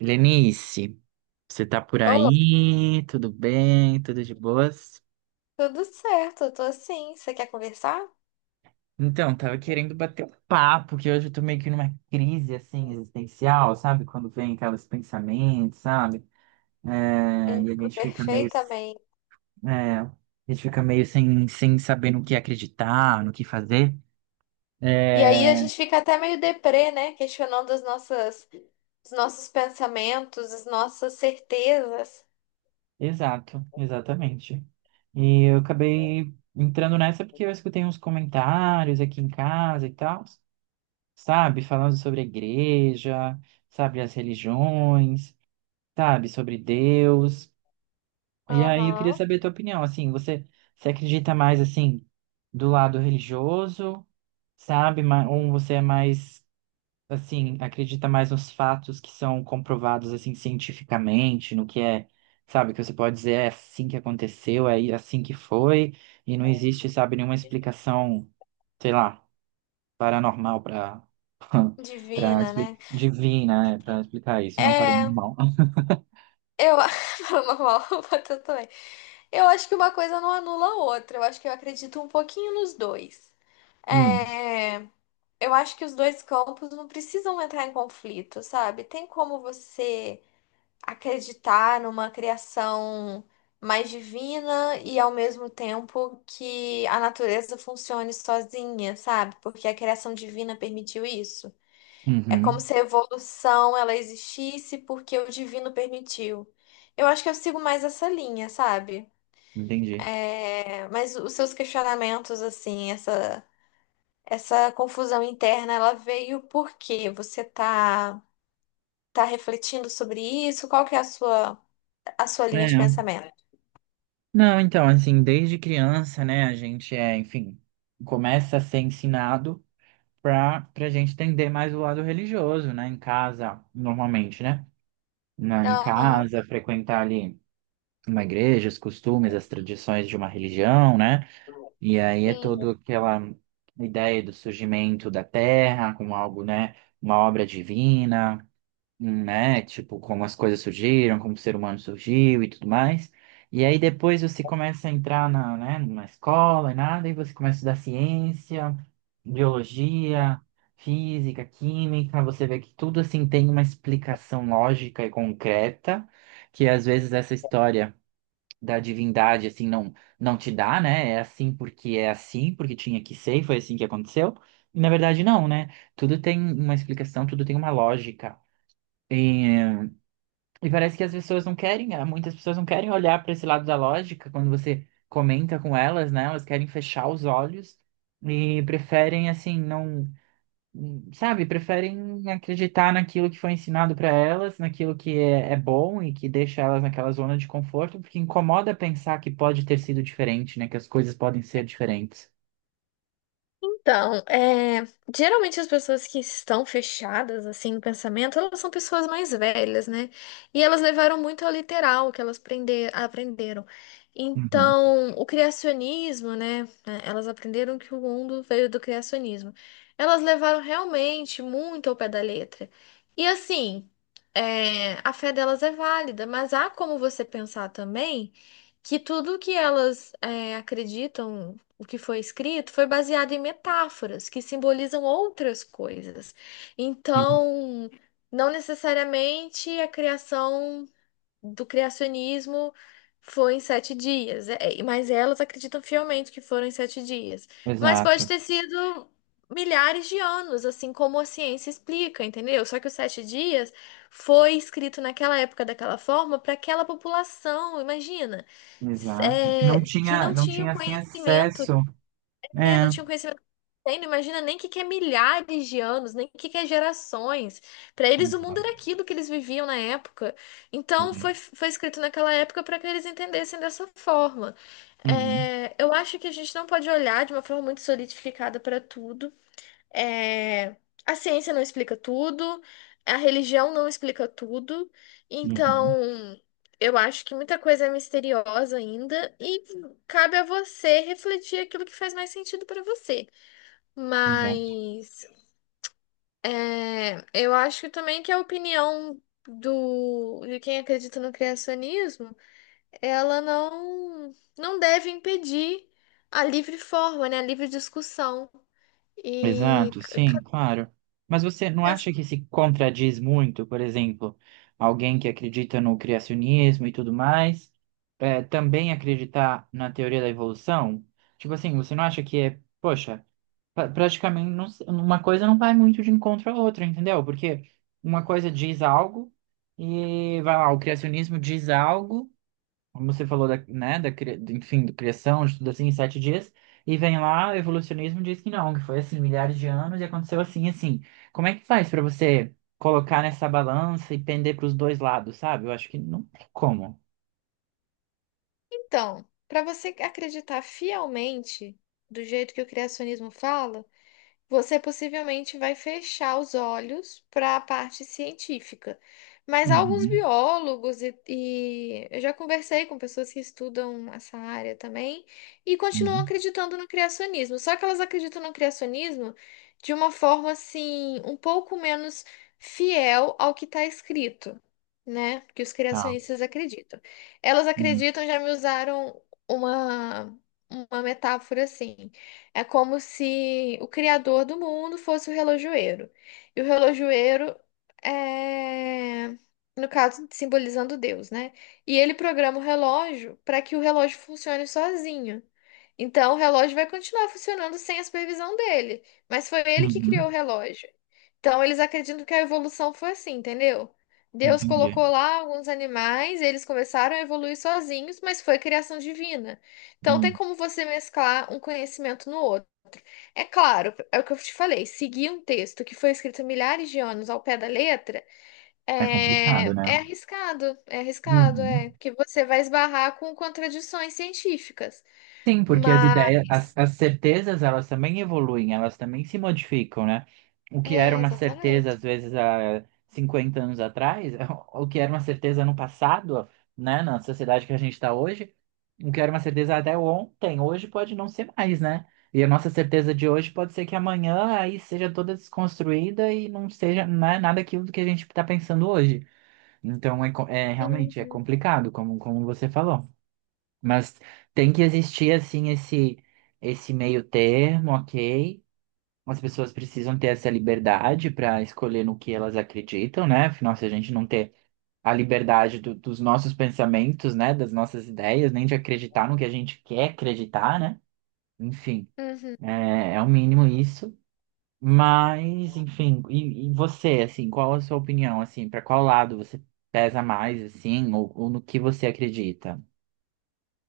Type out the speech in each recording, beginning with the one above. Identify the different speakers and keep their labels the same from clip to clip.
Speaker 1: Lenice, você tá por
Speaker 2: Oh,
Speaker 1: aí? Tudo bem? Tudo de boas?
Speaker 2: tudo certo, eu tô assim. Você quer conversar?
Speaker 1: Então, tava querendo bater um papo, que hoje eu tô meio que numa crise, assim, existencial, sabe? Quando vem aqueles pensamentos, sabe? E a
Speaker 2: Entendo
Speaker 1: gente fica
Speaker 2: perfeitamente.
Speaker 1: é, a meio sem saber no que acreditar, no que fazer.
Speaker 2: E
Speaker 1: É,
Speaker 2: aí a gente fica até meio deprê, né? Questionando as nossas, os nossos pensamentos, as nossas certezas.
Speaker 1: exatamente. E eu acabei entrando nessa porque eu escutei uns comentários aqui em casa e tal. Sabe? Falando sobre a igreja, sabe? As religiões, sabe? Sobre Deus. E aí eu queria
Speaker 2: Aham.
Speaker 1: saber a tua opinião, assim, você acredita mais, assim, do lado religioso, sabe? Ou você é mais, assim, acredita mais nos fatos que são comprovados, assim, cientificamente, no que é, sabe? Que você pode dizer é assim que aconteceu, é assim que foi, e não existe, sabe, nenhuma explicação, sei lá paranormal para
Speaker 2: Divina,
Speaker 1: explicar
Speaker 2: né?
Speaker 1: divina, é, para explicar isso, não
Speaker 2: É,
Speaker 1: paranormal.
Speaker 2: eu. Fala Normal, eu também. Eu acho que uma coisa não anula a outra. Eu acho que eu acredito um pouquinho nos dois.
Speaker 1: Hum,
Speaker 2: É. Eu acho que os dois campos não precisam entrar em conflito, sabe? Tem como você acreditar numa criação mais divina e ao mesmo tempo que a natureza funcione sozinha, sabe? Porque a criação divina permitiu isso. É como
Speaker 1: uhum,
Speaker 2: se a evolução ela existisse porque o divino permitiu. Eu acho que eu sigo mais essa linha, sabe?
Speaker 1: entendi.
Speaker 2: Mas os seus questionamentos, assim, essa. Essa confusão interna, ela veio porque você tá refletindo sobre isso? Qual que é a sua linha
Speaker 1: É,
Speaker 2: de pensamento?
Speaker 1: não, então, assim, desde criança, né, a gente é, enfim, começa a ser ensinado pra para gente entender mais o lado religioso, né, em casa, normalmente, né, em
Speaker 2: Aham,
Speaker 1: casa, frequentar ali uma igreja, os costumes, as tradições de uma religião, né. E aí é
Speaker 2: sim.
Speaker 1: toda aquela ideia do surgimento da Terra como algo, né, uma obra divina, né, tipo como as coisas surgiram, como o ser humano surgiu e tudo mais. E aí depois você começa a entrar na, né, numa escola e nada, e você começa a estudar ciência, biologia, física, química, você vê que tudo assim tem uma explicação lógica e concreta, que às vezes essa história da divindade, assim, não te dá, né? É assim, porque tinha que ser e foi assim que aconteceu. E, na verdade, não, né? Tudo tem uma explicação, tudo tem uma lógica. E, e parece que as pessoas não querem, muitas pessoas não querem olhar para esse lado da lógica quando você comenta com elas, né? Elas querem fechar os olhos e preferem, assim, não sabe, preferem acreditar naquilo que foi ensinado para elas, naquilo que é, é bom e que deixa elas naquela zona de conforto, porque incomoda pensar que pode ter sido diferente, né? Que as coisas podem ser diferentes.
Speaker 2: Então, geralmente as pessoas que estão fechadas assim no pensamento, elas são pessoas mais velhas, né? E elas levaram muito ao literal o que elas aprenderam.
Speaker 1: Uhum.
Speaker 2: Então, o criacionismo, né? Elas aprenderam que o mundo veio do criacionismo. Elas levaram realmente muito ao pé da letra. E assim, é, a fé delas é válida, mas há como você pensar também que tudo que elas acreditam o que foi escrito foi baseado em metáforas que simbolizam outras coisas.
Speaker 1: Uhum.
Speaker 2: Então, não necessariamente a criação do criacionismo foi em sete dias, mas elas acreditam fielmente que foram em sete dias. Mas
Speaker 1: Exato,
Speaker 2: pode ter sido milhares de anos, assim como a ciência explica, entendeu? Só que os sete dias foi escrito naquela época daquela forma para aquela população, imagina
Speaker 1: exato. Não
Speaker 2: que
Speaker 1: tinha,
Speaker 2: não
Speaker 1: não
Speaker 2: tinha o
Speaker 1: tinha assim
Speaker 2: conhecimento
Speaker 1: acesso.
Speaker 2: é, não
Speaker 1: É.
Speaker 2: tinha um conhecimento. Tem, imagina nem que é milhares de anos, nem que é gerações. Para eles o mundo era
Speaker 1: Exato.
Speaker 2: aquilo que eles viviam na época. Então
Speaker 1: Uhum.
Speaker 2: foi escrito naquela época para que eles entendessem dessa forma.
Speaker 1: Uhum.
Speaker 2: Eu acho que a gente não pode olhar de uma forma muito solidificada para tudo. É, a ciência não explica tudo, a religião não explica tudo,
Speaker 1: Uhum.
Speaker 2: então eu acho que muita coisa é misteriosa ainda e cabe a você refletir aquilo que faz mais sentido para você.
Speaker 1: Exato.
Speaker 2: Mas é, eu acho também que a opinião de quem acredita no criacionismo, ela não deve impedir a livre forma, né, a livre discussão. E
Speaker 1: Exato, sim, claro. Mas você não acha que se contradiz muito, por exemplo, alguém que acredita no criacionismo e tudo mais, é, também acreditar na teoria da evolução? Tipo assim, você não acha que é, poxa, praticamente uma coisa não vai muito de encontro à outra, entendeu? Porque uma coisa diz algo e vai lá, o criacionismo diz algo como você falou da, né, enfim, do criação, de tudo assim, em 7 dias, e vem lá, o evolucionismo e diz que não, que foi assim, milhares de anos e aconteceu assim, assim. Como é que faz para você colocar nessa balança e pender para os dois lados, sabe? Eu acho que não tem como.
Speaker 2: então, para você acreditar fielmente do jeito que o criacionismo fala, você possivelmente vai fechar os olhos para a parte científica. Mas alguns
Speaker 1: Uhum,
Speaker 2: biólogos e eu já conversei com pessoas que estudam essa área também e continuam
Speaker 1: uhum,
Speaker 2: acreditando no criacionismo. Só que elas acreditam no criacionismo de uma forma assim, um pouco menos fiel ao que está escrito, né? Que os
Speaker 1: tá.
Speaker 2: criacionistas acreditam. Elas
Speaker 1: Uhum,
Speaker 2: acreditam, já me usaram uma, uma metáfora assim. É como se o criador do mundo fosse o relojoeiro. E o relojoeiro é, no caso, simbolizando Deus, né? E ele programa o relógio para que o relógio funcione sozinho. Então, o relógio vai continuar funcionando sem a supervisão dele, mas foi ele que criou
Speaker 1: uhum,
Speaker 2: o relógio. Então, eles acreditam que a evolução foi assim, entendeu? Deus
Speaker 1: entendi.
Speaker 2: colocou lá alguns animais, eles começaram a evoluir sozinhos, mas foi criação divina. Então, tem
Speaker 1: Hum,
Speaker 2: como você mesclar um conhecimento no outro. É claro, é o que eu te falei. Seguir um texto que foi escrito há milhares de anos ao pé da letra
Speaker 1: é complicado, né?
Speaker 2: é arriscado, é arriscado,
Speaker 1: Uhum.
Speaker 2: é que você vai esbarrar com contradições científicas.
Speaker 1: Sim, porque as
Speaker 2: Mas
Speaker 1: ideias, as certezas, elas também evoluem, elas também se modificam, né? O que era
Speaker 2: é
Speaker 1: uma certeza,
Speaker 2: exatamente.
Speaker 1: às vezes, há 50 anos atrás, o que era uma certeza no passado, né? Na sociedade que a gente está hoje, o que era uma certeza até ontem, hoje pode não ser mais, né? E a nossa certeza de hoje pode ser que amanhã aí seja toda desconstruída e não seja, né, nada aquilo do que a gente está pensando hoje. Então, é, é realmente é
Speaker 2: Uhum,
Speaker 1: complicado, como você falou. Mas tem que existir assim esse meio termo, ok? As pessoas precisam ter essa liberdade para escolher no que elas acreditam, né? Afinal, se a gente não ter a liberdade dos nossos pensamentos, né? Das nossas ideias, nem de acreditar no que a gente quer acreditar, né? Enfim,
Speaker 2: uhum.
Speaker 1: é o mínimo isso. Mas, enfim, e você, assim, qual a sua opinião, assim, para qual lado você pesa mais, assim, ou no que você acredita?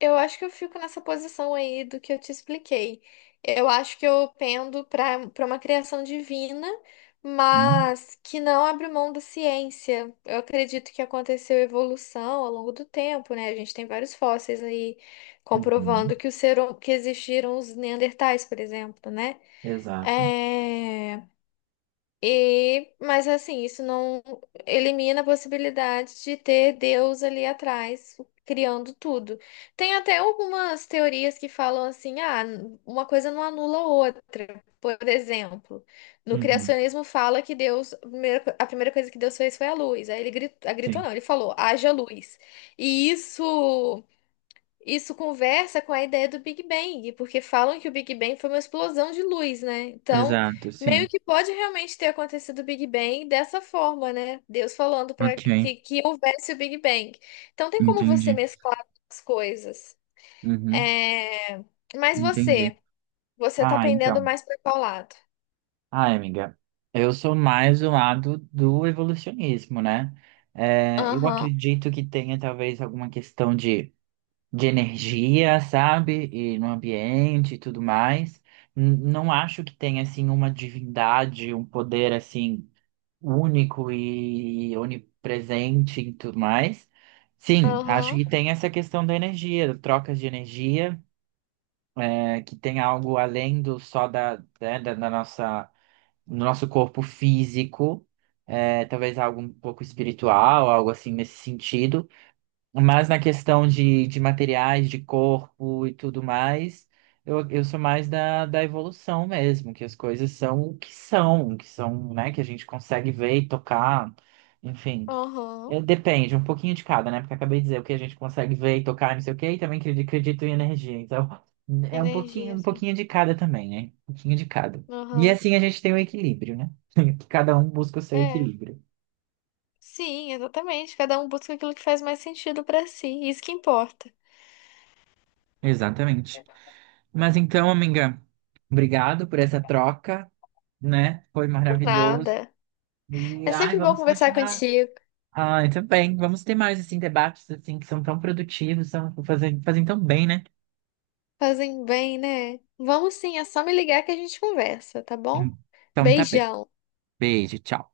Speaker 2: Eu acho que eu fico nessa posição aí do que eu te expliquei. Eu acho que eu pendo para uma criação divina,
Speaker 1: Hum,
Speaker 2: mas que não abre mão da ciência. Eu acredito que aconteceu evolução ao longo do tempo, né? A gente tem vários fósseis aí
Speaker 1: uhum,
Speaker 2: comprovando que que existiram os neandertais, por exemplo, né?
Speaker 1: exato.
Speaker 2: É, e, mas assim, isso não elimina a possibilidade de ter Deus ali atrás criando tudo. Tem até algumas teorias que falam assim, ah, uma coisa não anula a outra. Por exemplo, no
Speaker 1: Uhum,
Speaker 2: criacionismo fala que Deus, a primeira coisa que Deus fez foi a luz. Aí ele gritou, gritou
Speaker 1: sim.
Speaker 2: não, ele falou, haja luz. E isso conversa com a ideia do Big Bang, porque falam que o Big Bang foi uma explosão de luz, né? Então,
Speaker 1: Exato, sim.
Speaker 2: meio que pode realmente ter acontecido o Big Bang dessa forma, né? Deus falando para
Speaker 1: Ok,
Speaker 2: que, que houvesse o Big Bang. Então, tem como você
Speaker 1: entendi.
Speaker 2: mesclar as coisas.
Speaker 1: Uhum,
Speaker 2: É, Mas
Speaker 1: entendi.
Speaker 2: você, você tá
Speaker 1: Ah,
Speaker 2: pendendo
Speaker 1: então.
Speaker 2: mais para qual lado?
Speaker 1: Ah, amiga, eu sou mais do lado do evolucionismo, né? É, eu
Speaker 2: Aham,
Speaker 1: acredito que tenha talvez alguma questão de energia, sabe? E no ambiente e tudo mais. Não acho que tenha, assim, uma divindade, um poder, assim, único e onipresente e tudo mais. Sim, acho
Speaker 2: aham,
Speaker 1: que tem essa questão da energia, da troca de energia, é, que tem algo além do só da, né, da nossa, do nosso corpo físico, é, talvez algo um pouco espiritual, algo assim nesse sentido. Mas na questão de materiais, de corpo e tudo mais, eu sou mais da, da evolução mesmo, que as coisas são o que são, né, que a gente consegue ver e tocar, enfim.
Speaker 2: aham.
Speaker 1: É, depende, um pouquinho de cada, né? Porque eu acabei de dizer o que a gente consegue ver e tocar, não sei o quê, e também acredito em energia. Então, é
Speaker 2: Energia,
Speaker 1: um
Speaker 2: assim.
Speaker 1: pouquinho de cada também, né? Um pouquinho de cada. E
Speaker 2: Aham.
Speaker 1: assim a gente tem o equilíbrio, né? Que cada um busca o seu
Speaker 2: É.
Speaker 1: equilíbrio.
Speaker 2: Sim, exatamente. Cada um busca aquilo que faz mais sentido pra si. Isso que importa.
Speaker 1: Exatamente. Mas então, amiga, obrigado por essa troca, né? Foi maravilhoso.
Speaker 2: Nada.
Speaker 1: E
Speaker 2: É
Speaker 1: ai,
Speaker 2: sempre bom
Speaker 1: vamos
Speaker 2: conversar
Speaker 1: continuar.
Speaker 2: contigo.
Speaker 1: Ai, também. Vamos ter mais assim debates assim que são tão produtivos, são fazem, fazem tão bem, né?
Speaker 2: Fazem bem, né? Vamos sim, é só me ligar que a gente conversa, tá bom?
Speaker 1: Então tá bem.
Speaker 2: Beijão.
Speaker 1: Beijo, tchau.